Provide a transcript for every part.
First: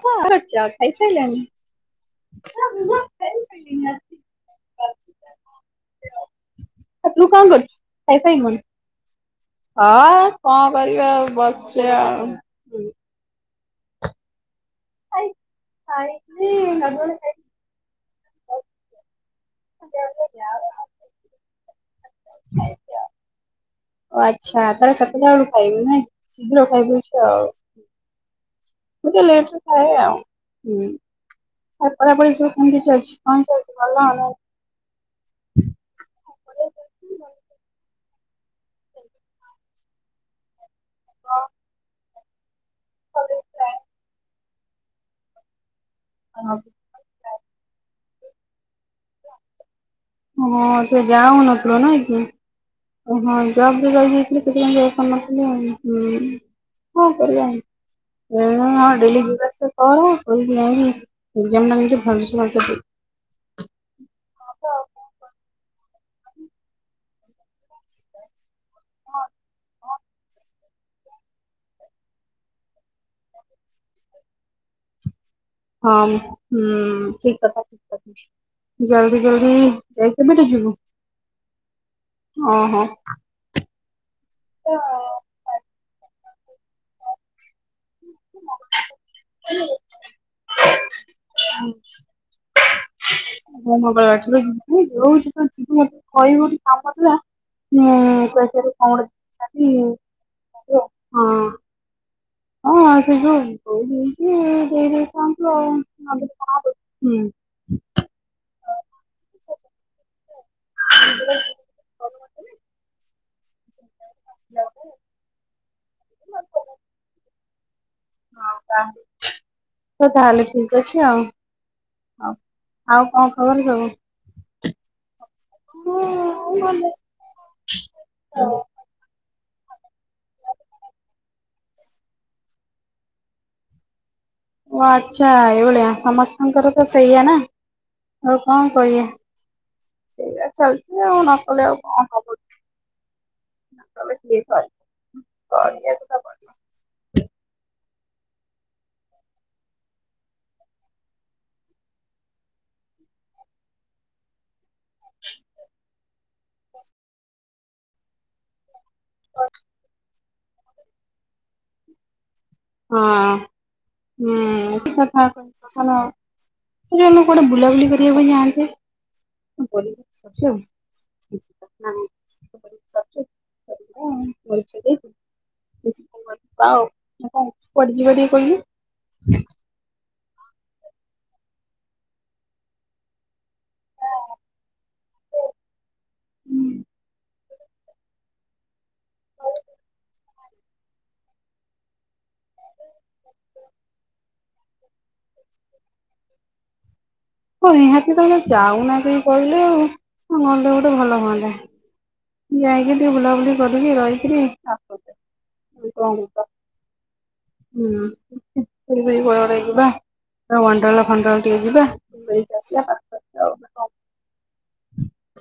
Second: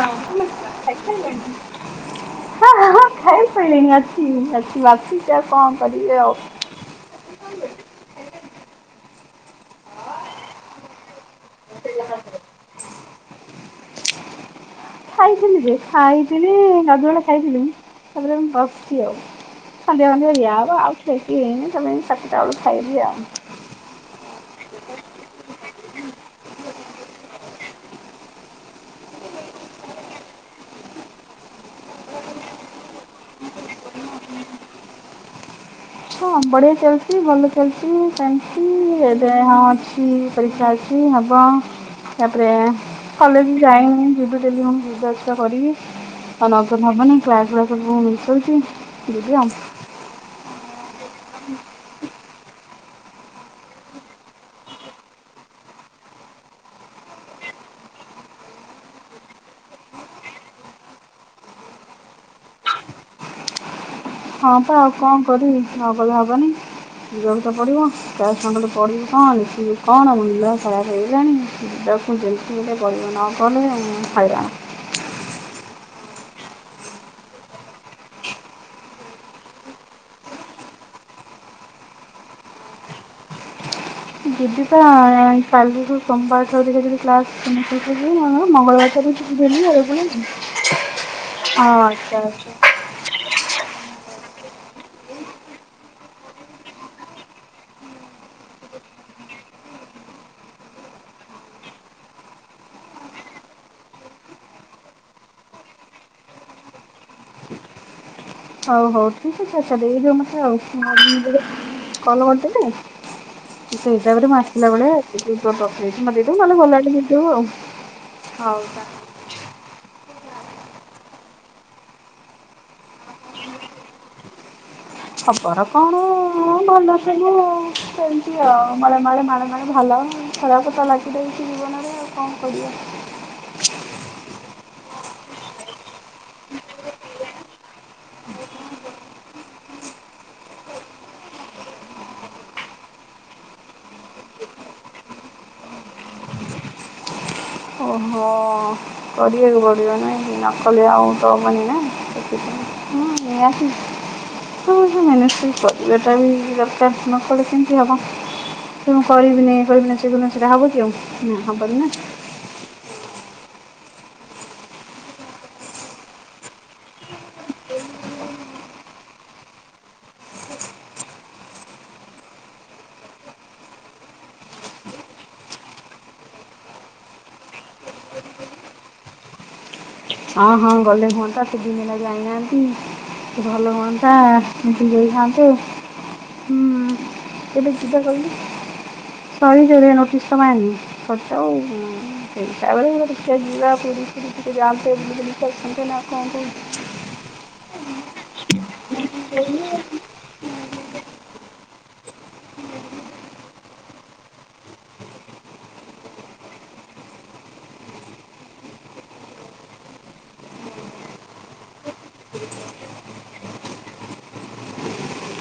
କଣ କରୁଛ ଖାଇସାଇଲଣି? ଆଉ ହଁ ହଁ ହଁ ଖାଇ ସାଇଲିଣି ଅଛି ବାକି [inaudible] ଆଉ କଣ କରିବି ଅଉ। ଆଉ ତୁ କଣ କରୁଛୁ ଖାଇ ସାଇଲୁଣି? ଚି ଆଉ। ଖାଇଥିଲି ଯେ ଖାଇଥିଲି ଗାଧୁଆବେଳେ ଖାଇଥିଲି ତାପରେ ମୁଁ ବସିଚି ଆଉ। ସନ୍ଧ୍ୟା ପଂଧ୍ୟା ଦିଆହବ ଆଉ ଖିଆ ଖି ହେଇନି ତାପରେ ଯାଇକି ସାତଟା ବେଳକୁ ଖାଇବି ଆଉ। ଓ ଆଚ୍ଛା ତାହେଲେ ସାତଟା ବେଳୁ ଖାଇବେ ନାଇଁ ଶୀଘ୍ର ଖାଇଦଉଚ ଆଉ। ମୁଁ ଟିକେ ଲେଟରେ ଖାଏ ଆଉ। ଆ ପଢାପଢି ସବୁ କେମିତି ଚାଲିଛି? କଣ କହୁଚୁ ଭଲ ନା ହଁ ବଢିଆ ଚାଲଚି, ଭଲ ଚାଲଚି ସେମତି ଏବେ ହଁ ଅଛି ପରୀକ୍ଷାଅଛି ହବ ତାପରେ କଲେଜ ବି ଯାଇନି ଯିବି ଡେଲି ମୁଁ ଯିବା ଆସିବା କରିବି ତ ହଁ। ନଗଲେ ହବନି। କ୍ଲାସ ଫ୍ଲାସ ସବୁ ମିସ୍ କରୁଚି ଯିବି ଆଉ। ହଁ ସେ ଯାହଉନଥିଲ ନାଇଁକି? ଓ ହଁ ଯା ଘରେ ରହି ଯାଇଥିଲି ସେଥିପାଇଁ ଯାଇ ପାରୁ ନଥିଲି ଆଉ କଁ କରିବାଆଉ। ଡେଲି ଯିବା ଆସିବା କର ନାଇଁ ଟ ଭାବୁଛ ମ ହଁ ପା ଆଉ କଣ କରିବି ନ ଗଲେ ହବନି ଯିବା କୁ ତ ପଡିବ ତା ସାଙ୍ଗରେ ପୁଣି ପଡଢ଼ିବି କଣ ମିଶିବି କଣ [inaudible] କଣାମିଲ ଖରାପ ହେଇଗଲାଣି ଯିବାକୁ ଫୁଣି ଯେମିତି ହେଲେ ଟିକେ ପଡିବ ନ ଗଲେ ଖଇରାଣ। ହଁ ହୁଁ ଠିକ କଥା ଠିକ କଥା। ଜଲଦି ଜଲଦି ଯାଇ ଥିଲୁକି ଯିବୁ ଓହୋ। ଯିବି ପା କାଲିୁଠୁ ସୋମବାର ଠାରୁ ଦେଖିଆଜିବି ଯଦି କ୍ଲାସ [unintelligible] ଜିବି ନହେଲେନାଇଁ ମଙ୍ଗଳବାର ଠାରୁ ଯିବି ଆଉ [inaudible] ଓ ଆଛା ଆଛା। ହଁ ମଙ୍ଗଳ ଠୁ ଯିବୁ ଯଉଦିନ ଯିବୁ ମତେ କହିବୁ ଗୋଟେ କାମଥିଲା। ମୁଁ କ ହଁ। ହଁ ସେ ଜଉ [inaudible] ଦେଇ ଦେଇଦେଇଥାନ୍ତୁ ଆଉ। ହୁଁ। ହଉ ହଉ ଠିକ୍ ଅଛି ଆଛା ଦେଇ ଏ ଯଉ ମତେ ଆଉ କଲ କରିଦେଲେ ସେଇ ହିସାବରେ ମୁଁ ଆସିଲା ବେଳେ ଏଇଠି କୋଉଠି ରଖିଦେଇଥିବୁ ମତେ ଦେଇଦେବୁ, ନହେଲେ ଗଲାବେଳେ ଦେଇଦବୁ ଆଉ। ହଁ ହଉ ତାହେଲେ। ତାହଲେ ହ ତାହେଲେ ଠିକ ଅଛି ଆଉ। ହଉ ଆଉ କଣ ଖବର ସବୁ? ଖବର କଣ ଭଲସବୁ ସେମିତି ଆଉ। ଓ ମଳେ ମଳେ ମାଳେ ମାଳେ ଭଲ ଖରାପ ତ ଲାଗି ରହିଛି ଜୀବନରେ ଆଉ କଣ କରିବା। ଓ ଆଛା ଏଇଭଳିଆ ସମସ୍ତଙ୍କର ତ ସେଇଆ ନା। ଆଉ କଣ କଇଆ? ସେଇୟା ଚାଲିଛି ଆଉ ନ କଲେ ଆଉ କଣ ହବ କି? ତମେ ଠିକ୍ [unintelligible] ତାକୁ। ଓହୋ। କରିଆକୁ ପଡିବ ନାଇ ନ କଲେ ଆଉ ତ ମାନେ ନା ସେଥିପାଇଁ। ହୁଁ ନିହାତି। ହୁଁ ହୁଁ ମ୍ୟାନେଜଫୁଲ କରିବା ଟା ବି ଦରକାର ନ କଲେ କେମିତି ହବ। ମୁ କରିବିନି ଏ କରିବିନି ସେ କରିବିନି ସେଇଟା ହବ କି ଆଉ ନା ହବନି ନା। ହଁ ହୁଁ ଠିକ୍ କଥା କ [unintelligible] ଏ ଯାଉନୁ କୁଆଡେ ବୁଲା ବୁଲି କରିବାକୁ ଯାଆନ୍ତେ। କଣ କରିବି ଅଛି ଆଉ [unintelligible] [unintelligible] ଏଇ ସବୁ କଥା କହ କୁଆଡେ ଯିବା ଟିକେ କହିଲୁ। ହଁ ହଁ ଗଲେ ହୁଅନ୍ତା କେତେ ଦିନି ହେଲା ଯାଇ ନାହାନ୍ତି। ଭଲ ହୁଅନ୍ତା ମିଶିକି ଯାଇ ଥାନ୍ତେ। ହୁଁ କେବେ ଯିବା କଇଲୁ? ସରିଯାଉ ଦେଖୀଆ ନୋଟିସ ତ ବାହାରିନି ସରିଯାଉ ଉ। କେନ୍ତା ବେଳେ ଦେଖିବା ଯିବା ପୁରୀ ଫୁରି ଟିକେ ଯାଆନ୍ତେ। ଟିକେ ବୁଲି ବୁଲି କି ଆସନ୍ତେ ନା କଣ କହୁଚୁ। ହଁ ନିହାତି ତମେ ତ ଯାଉନ କେଇ କହିଲେ ଆଉ ଗଲେ ଗୋଟେ ଭଲ ହୁଅନ୍ତା। ଯାଇକି ଟିକେ ବୁଲାବୁଲି କରିକି ରହିକିରି ଆସନ୍ତେ କି କଣ କହୁଚ। ହୁଁ [unintelligible] କୁଆଡେ ଗୋଟେ ଯିବା। ଆ ୱାଣ୍ଡେର୍ଲା ଫଣ୍ଡ୍ରେଲା ଟିକେ ଯିବା ବୁଲିକି ଆସିବା ପାଖରେ ତ ଆଉ କ [unintelligible]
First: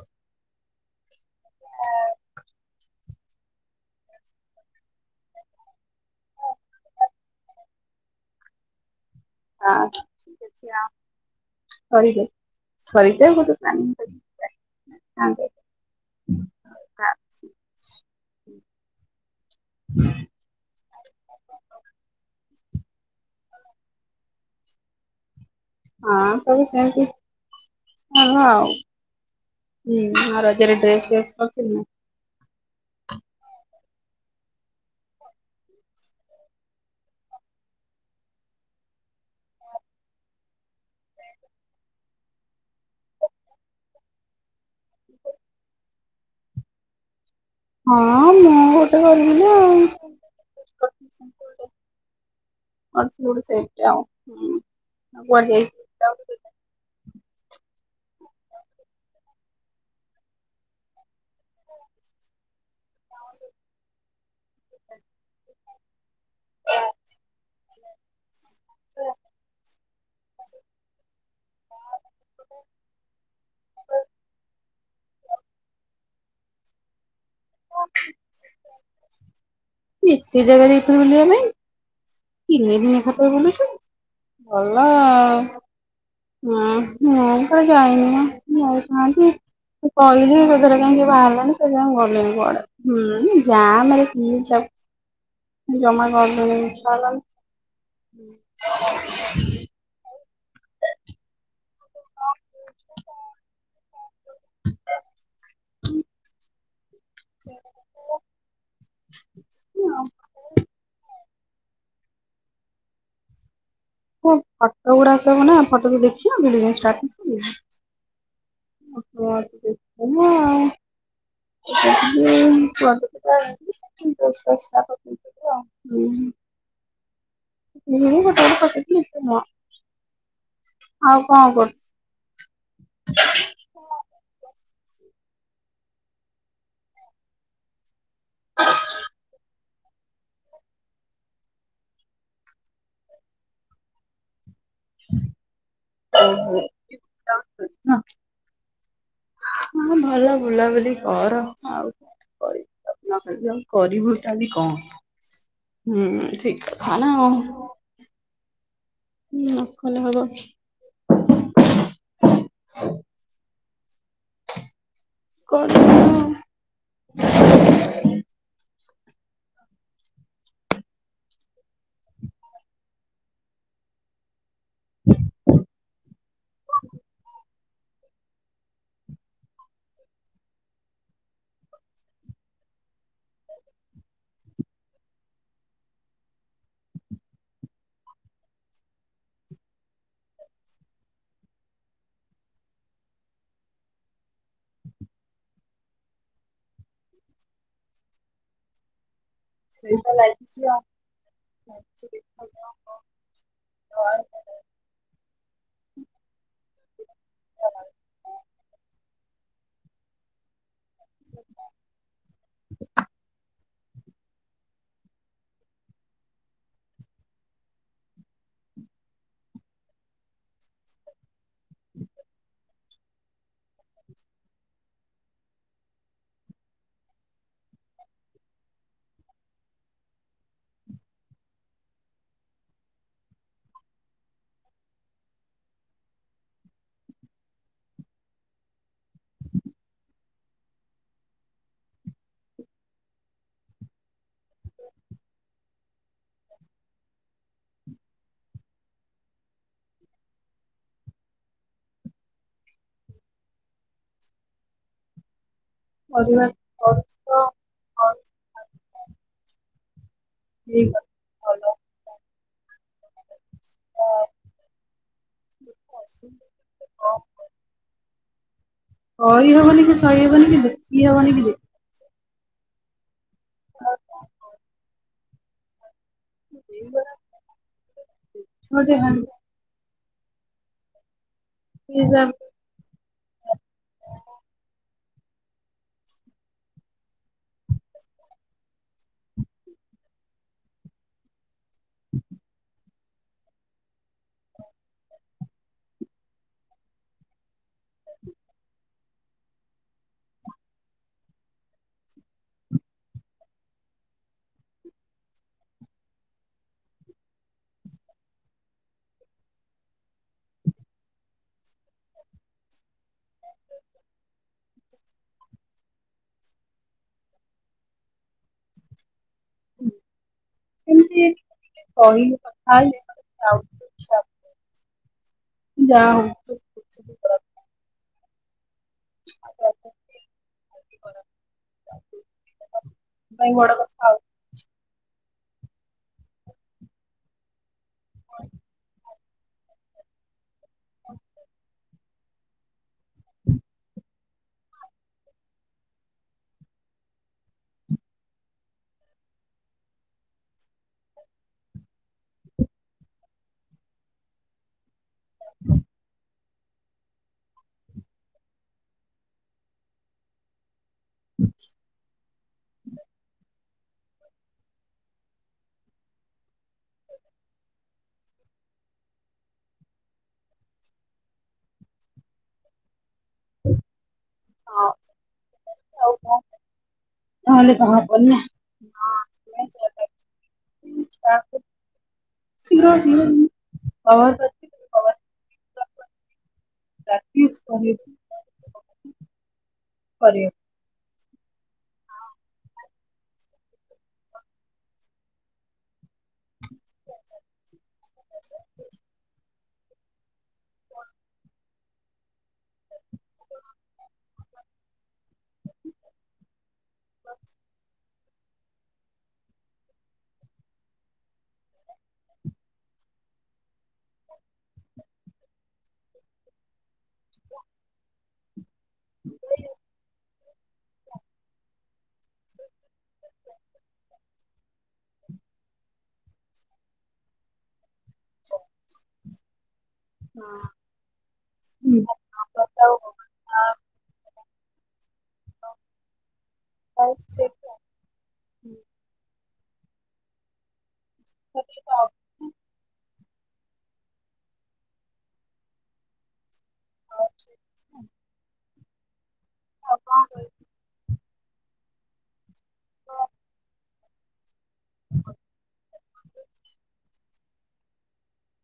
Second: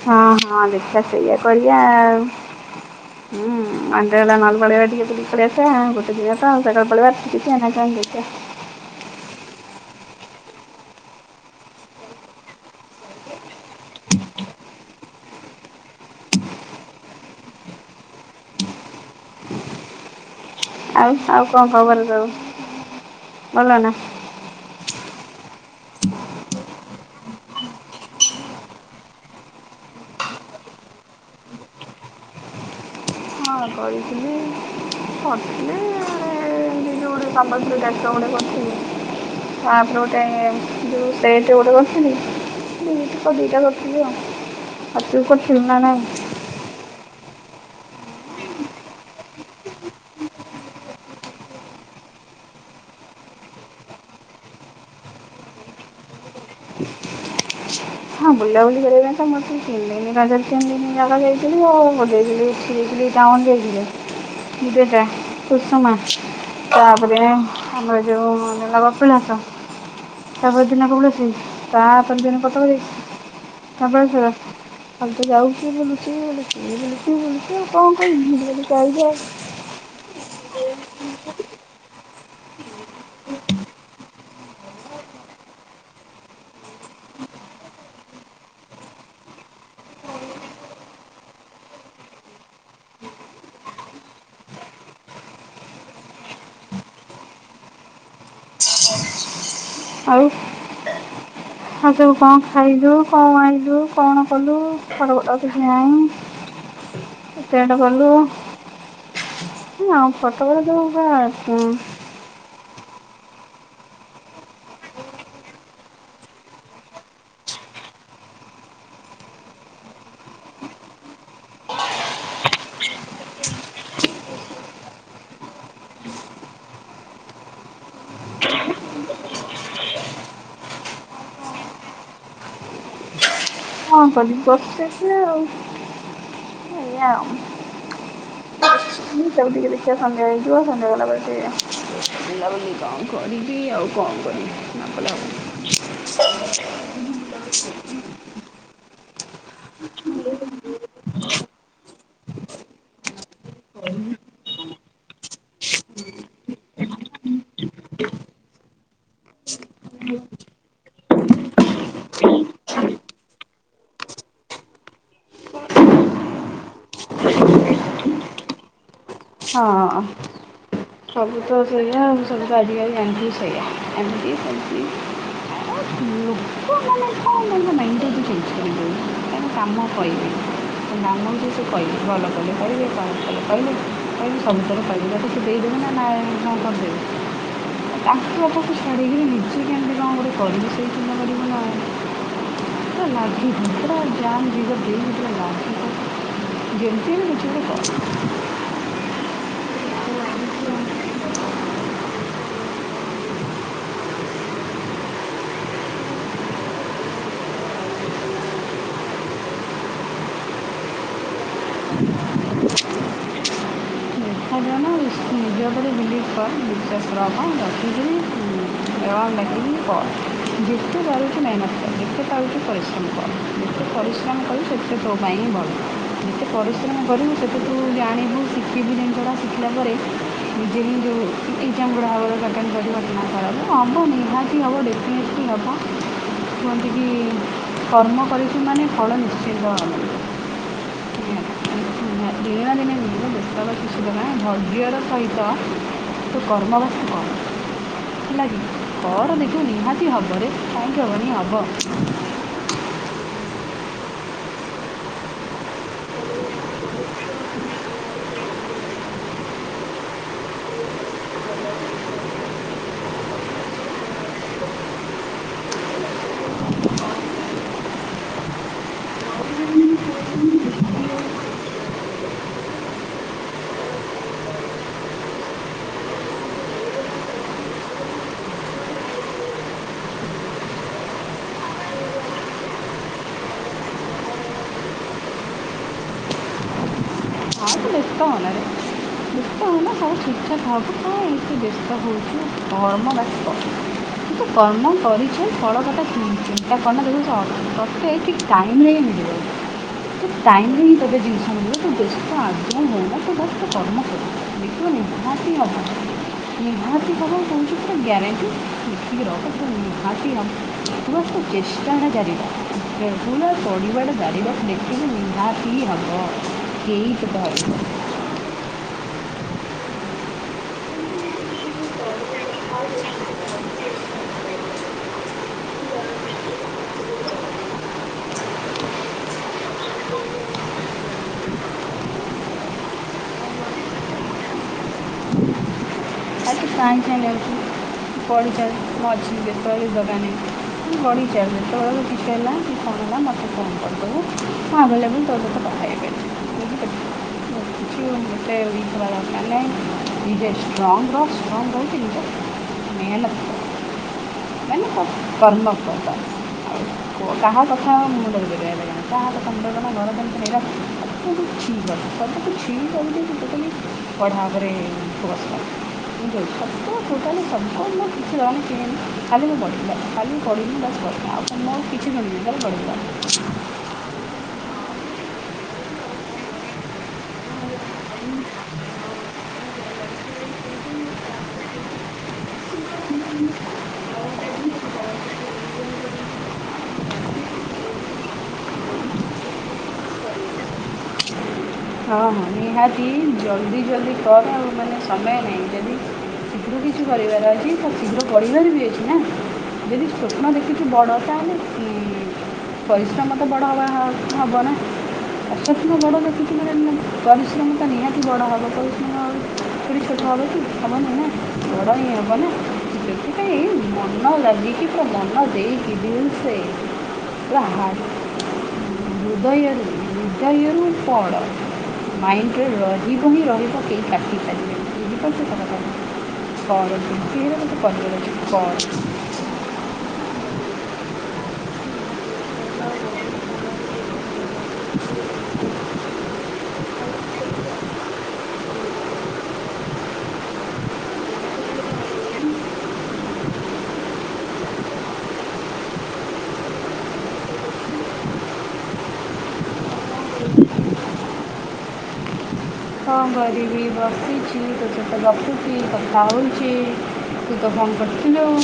ହଁ ହଁ ଦେଖିଆ ସେଇଆ କରିଆ ଆଉ। [inaudible] ହୁଁ ୱାଣ୍ଡେରଲା ନହେଲେ ପଳେଇବା ଟିକେ ବୁଲିକି ପଳେଇ ଆସିଆ ଗୋଟେ ଦିନ ତ ଆଉ ସକାଳୁ ପଳେଇବା ଠିକ୍ ଅଛି ନା କଣ କହୁଚ। ହଁ ଦେଖିଆ। ସରିଯାଉ ସରିଯାଉ ଗୋଟେ ପ୍ଳାନିଂ କରିକି ଯିବା, [unintelligible] ବାଛ ଆଉ ଆଉ କଣ ଖବର ସବୁ ଭଲ ନା? ହଁ ସବୁ ସେମିତି ଭଲ ଆଉ। ହୁଁ ଆଉ ରଜ ରେ ଡ୍ରେସ ଫ୍ରେସ କରିଥିଲୁ ନା। ହଁ କରିଥିଲି କରଥିଲି ଇ ଈ ଇ ସିଏ ଯୋଉ ଗୋଟେ ସମ୍ବଲପୁର ଟାଇପ୍ ର ଗୋଟେ କରିଥିଲି। ତାପରେ ଗୋଟେ ଯୋଉ ସେଟ୍ ଗୋଟେ କରିଥିଲି। [unintelligible] ଦିଟା କରିଥିଲି ଆଉ ତୁ କରିଥିଲୁ ନା ନାହିଁ? ହଁ ମୁଁ ଗୋଟେ କରିଥିଲି ଆଉ। ଅ ଚୁଡ ସେଟ୍ ଟେ ଆଉ [unintelligible] କରିବାକୁ? ହଁ ବୁଲାବୁଲି କରିବା ପାଇଁ ତ ମତେ ତିନି ଦିନି ରଜ ରେ ତିନି ଦିନି ଜାକ ଯାଇ ଥିଲି ଆଉ ଗୋଟେ ଯାଇଥିଲି [unintelligible] ଟାଉନ୍ ଯାଇଥିଲି। ବିରଜା, କୁସୁମା। ତାପରେ ଆମର ଯୋଉ ହେଲା କପିଳାସ। ତାପର ଦିନ [unintelligible] ତାପର ଦିନ କଟକ ଯାଇ ଧବଳେଶ୍ଵର ଖାଲି ତ ଯାଉଚି ବୁଲୁଚି ବୁଲୁଚି। ଏଇ ବୁଲୁଚି ବୁଲୁଚି ଆଉ କଁ [unintelligible] ତୁ ଏତେ ଜାଗା ଯାଇଥିଲୁ ବୁଲିଆ ପାଇଁ। ତିନି ଦିନି ଏକା ଥରେ ବୁଲୁଚୁ ଭଲ ଆଉ। ହଁ ମୁ କୁଆଡେ ଯାଇନି ମ ଯାଇଥାନ୍ତି। ମୁଁ କହିଲି ଏଥର କାହିଁ କିଏ ବାହାରିଲେନି ସେଥି ପାଇଁ ଗଲିନି କୁଆଡେ। ହୁଁ ଯାମ ରେ କିଏ ଯାଉଚି। ଜମା ଗଲିନି ଇଚ୍ଛା ହେଲାନି। ଆଉ ଆଉ ସବୁ କଣ ଖାଇଲୁ କଣ ଆଇଲୁ କଣ କଲୁ [unintelligible] ମ୍ୟାମ୍ କେତେ ବାଟ ଗଲୁ? [inaudible] ନା ଆଉ। ସତକଥା ସବୁ ପା ଉଁ ହଁ ଫଟୋ ଗୁଡା ସବୁ ନା ଫଟୋ କୁ ଦେଖି ନଥିଲୁ ନା ଷ୍ଟାଟସ ପକେଇଚି? [unintelligible] [unintelligible] ଦେଖିବ? ମୁଁ ଗୋଟେ ଗୋଟେ ପଖେଇଥିଲି ବେଶୀ ନୁହଁ। ଆଉ କଣ କରୁଛୁ? କଣ କରିବି ବସିଛି ଆଉ ଏଇଆ ଆଉ। [inaudible] ମୁଁ ତାକୁ ଟିକେ ଦେଖିବା ସନ୍ଧ୍ୟା ହେଇଯିବ ସନ୍ଧ୍ୟା ହେଲା ପରେ ଟିକେ ବୁଲା ବୁଲି କଣ। କରିବି ଆଉ କଣ କରିବି। ଓହୋ। [inaudible] ହଁ ଭଲ ବୁଲାବୁଲି କର ଆଉ [inaudible] କରିବୁଟା ବି କଣ? ହୁଁ ଠିକ କଥାନା ଆଉ। ନ କଲେ ହବ କି? [inaudible] କଣ? ହଁ। ସବୁ ତ ସେଇଆ ଆଉ ସବୁ ତ ଆଜିକାଲି ଜାଣିଥିବୁ ସେଇଆ ଏମିତି ସେମିତି। [inaudible] ତମେ କଣ ପାଇଁ ମାଇଣ୍ଡଟାକୁ ଏତେ ଟେନସନ ଦଉଛ? ତାଙ୍କ କାମ କହିବେ [inaudible] ଭଲ କଲେ କହିବେ ଖରାପ କଲେ କହିଲେ। ସେ ସବୁଥିରେ କହିବେ ତତେ ସେ ଦେଇଦେବେ ନା କଣ କରିଦେବେ? ତାଙ୍କୁ [unintelligible] ଛାଡ଼ିକି ନିଜେ କେମିତି କଣ ଗୋଟେ କରିବୁ ସେଇ ଚିନ୍ତା କରିବୁ ନା ଆଉ। ମତେ [inaudible] ସେଇଟା ମ୍ଯାମ୍ ଯୋଉଟା ଦେଇଛନ୍ତି ସେଇଟା ଲାଗିକି, ଯେମିତି ହେଲେ କିଛି ଗୋଟେ କର୍। ସେଇତ ଲାଗିଛି ଆଉ, [inaudible] ଦେଖା ଯାଉ କଣ ହଉଛି [inaudible] କର ଦେଖାଯାଉନା ନିଜ ଉପରେ ବିଲିଭ୍ କର ବିଶ୍ବାସ ରଖ [inaudible] କର ଯେତେ ପାରୁଛୁ ମେହେନତ କର ଯେତେ ପାରୁଛୁ ପରିଶ୍ରମ କର ଯେତେ ପରିଶ୍ରମ କଲୁ ସେ ତେ ତୋ ପାଇଁ ହିଁ ଭଲ ଯେତେ ପରିଶ୍ରମ କରିବୁ ସେତେ ତୁ ଜାଣିବୁ ଶିଖିବୁ ଜିନିଷଟା ଶିଖିଲା ପରେ ନିଜେ ହିଁ ଯୋଉ ଏକ୍ଜାମ୍ ଗୁଡ଼ା ହବ ତାକୁ ଆଟେଣ୍ଡ୍ କରିବା ଦରକାର ହବ ନିହାତି ହବ ଡେଫିନାଇଟଲି ହବ। କୁହନ୍ତି କି କର୍ମ କରିଛୁ ମାନେ ଫଳ ନିଶ୍ଚିନ୍ତ ମିଳିବ। ଦିନେ ନା ଦିନେ ମିଳିବ। ବ୍ୟସ୍ତ ହେବା କିଛି ତ ନାହିଁ ଧର୍ଯ୍ୟର ସହିତ ତୁ କର୍ମବାକି କର। ହେଲା କି ପଢ଼ ଦେଖିବୁ ନିହାତି ହବରେ କାହିଁକି ହବନି ହବ। ପଢିବା ପଡ଼ ଠିକ ଅ କହି ହବନି କି ସହି ହବନି କି ଦେଖି ହବନି କି ଦେଖ୍ ଆଉ କଣ କହ। ହେଇଗଲା [unintelligible] ଏକ୍ଜାମ୍ ଆଉ ତୁ ବ୍ୟସ୍ତ ହ ନାରେ। ହଉ ଠିକ ଠାକ ହବ ତୁ ଏମିତି ବ୍ୟସ୍ତ ହେଉଛୁ କର୍ମ ବାକି କର। ତୁ ତ କର୍ମ କରି ଫଳକଥା କିଛି ଚିନ୍ତା କରନା ଦେଖିବୁ ତତେ ଠିକ୍ ଟାଇମ୍ ରେ ହିଁ ହେଇଯିବ। ଠିକ୍ ଟାଇମ୍ ରେ ହିଁ ତତେ ଜିନିଷ ମିଳିବ, ତୁ ବ୍ୟସ୍ତ ଆଦୌ ହନା ତୁ [unintelligible] ତୋ କର୍ମ କର୍। ଦେଖିବୁ ନିହାତି [inaudible] ନିହାତି ହବ କହୁଚି ପୁରା ଗ୍ୟାରେଣ୍ଟି, ଲେଖିକି ରଖ [unintelligible] ନିହାତି ହବ। [inaudible] ତି ହବ କେହି ତତେ [unintelligible] ଉଁ [inaudible] ଯା ହଉ। [unintelligible] ବଡ କ [inaudible] ପଢିଚାଲେ ଯେତେବଳେ କିଛି ହେଲା କି କଣ ହେଲା ମତେ ଫୋନ୍ କରିଦବୁ। ହଁ ଭଲ ତୋ [unintelligible] [unintelligible] ଏତେ ୱିକ୍ ହବା ଦରକାର୍ ନାହିଁ ନିଜେ ଷ୍ଟ୍ରଙ୍ଗ ରହ। [unintelligible] ମେହେନତ୍ କର୍। ମାନେ [unintelligible] କର୍ମ କର ବାସ୍। କାହା କଥା ମୁଣ୍ଡରେ ପୁରେଇବା ଦରକାର୍ ନାହିଁ, କାହା କଥା ମୁଣ୍ଡରେ ପୁରାନା [unintelligible] ସବୁ କୁ ଛି କରିଦେ, ସବୁ କୁ ଛି କରିଦେଇକି ଟୋଟାଲି ପଢ଼ା ଉପରେ ଫୋକସ୍ କର୍। [inaudible] [inaudible] [unintelligible] ନହେଲେ ତ ହବନି। ହଁ। [inaudible] [inaudible] କରିବ ହଁ-ହଁ ନିହାତି ଜଲ୍ଦି-ଜଲ୍ଦି ପଢ଼ ଆଉ ମାନେ ସମୟ ନାହିଁ ଯଦି ଶୀଘ୍ର କିଛି କରିବାର ଅଛି ତ ଶୀଘ୍ର ପଢିବାର ବି ଅଛି ନା। ଯଦି ସ୍ୱପ୍ନ ଦେଖିଚୁ ବଡ ତାହେଲେ ଉଁ ପରିଶ୍ରମ ତ ବଡ ହବା ହବ ନା [unintelligible] ବଡ ହବ କି? ପରିଶ୍ରମ ତ ନିହାତି [inaudible] ସେଥିପାଇଁ ମନ ଲାଗିକି ପୁରା ମନ ଦେଇକି ଦିଲ୍ ସେ ପୁରା ହୃଦୟରୁ-ହୃଦୟରୁ ପଡ। ମାଇଣ୍ଡରେ ରହିବ ହିଁ ରହିବ କେହି କାଟିପାରିବେନି, ବୁଝିପାରୁଚୁ ତ କଥାଟା? ପଢ଼ ଯେତିକି ହେଲେ ତେତେ ପଢ଼ିବାର ଅଛି ପଢ଼। ହଁ [unintelligible] [inaudible] ଆଉ ସେ [inaudible] [inaudible] ଆଉ କଣ [unintelligible] କଣ କରିବି ବସିଚି ତୋ ସହିତ ଗପୁ ଚି କଥା ହଉଚି ତୁ ତ ଫୋନ୍ କର୍ଚୁ ଯୋଉ।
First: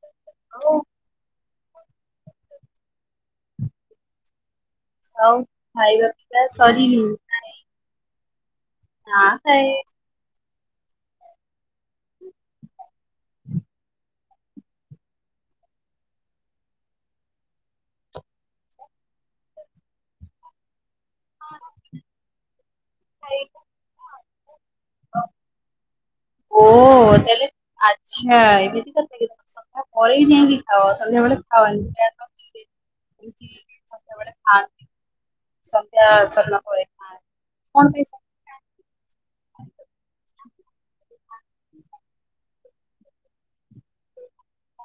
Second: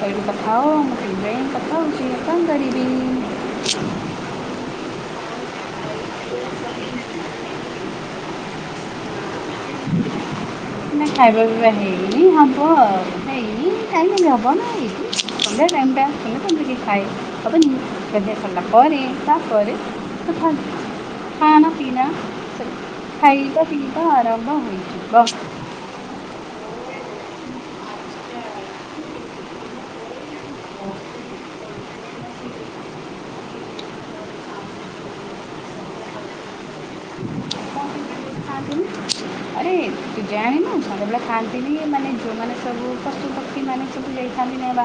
କହିଲୁ କଥା ହ, ମୁଁ ସେଇଥିପାଇଁ କଥା ହଉଚି ଆଉ କଣ କରିବି। ଆଉ ଖାଇବା ପିିଇବା ସରିନି? ନାଁ [unintelligible] ନା ଖାଇବା ପିଇବା ହେଇନି ହବ ଆଉ, ହେଇନି ଟାଇମ୍ ହେଲେ [unintelligible] ସନ୍ଧ୍ୟା ଟାଇମ୍ ଟା ସନ୍ଧ୍ୟା ଟାଇମ୍ ରେ କିଏ ଖାଏ, ହବନି ସନ୍ଧ୍ୟା ସାରିଲା ପରେ ତା ପରେ। [inaudible] ଖାନା ପିନା ସେ ଖାଇବା ପିଇବା ଆରମ୍ଭ ହୋଇଯିବ। ଓ ତାହେଲେ ଆଚ୍ଛା ଏମିତି କଥା କି ତମେ ସନ୍ଧ୍ୟା ପରେ ଯାଇକି ଖାଅ ସନ୍ଧ୍ୟାବେଳେ ଖାଅନି [unintelligible] [unintelligible] ସନ୍ଧ୍ୟାବେଳେ ଖାଆନ୍ତି ସନ୍ଧ୍ୟା ସାରିଲା ପରେ ଖାଆନ୍ତି କଣ ପାଇଁ [unintelligible] ଆରେ ତୁ ଜାଣିନୁ ସନ୍ଧ୍ୟାବେଳେ ଖାଆନ୍ତିନି ମାନେ ଜଉମାନେ ସବୁ ପଶୁପକ୍ଷୀ ମାନେ ସବୁ ଯାଇଥାନ୍ତି ନା ବା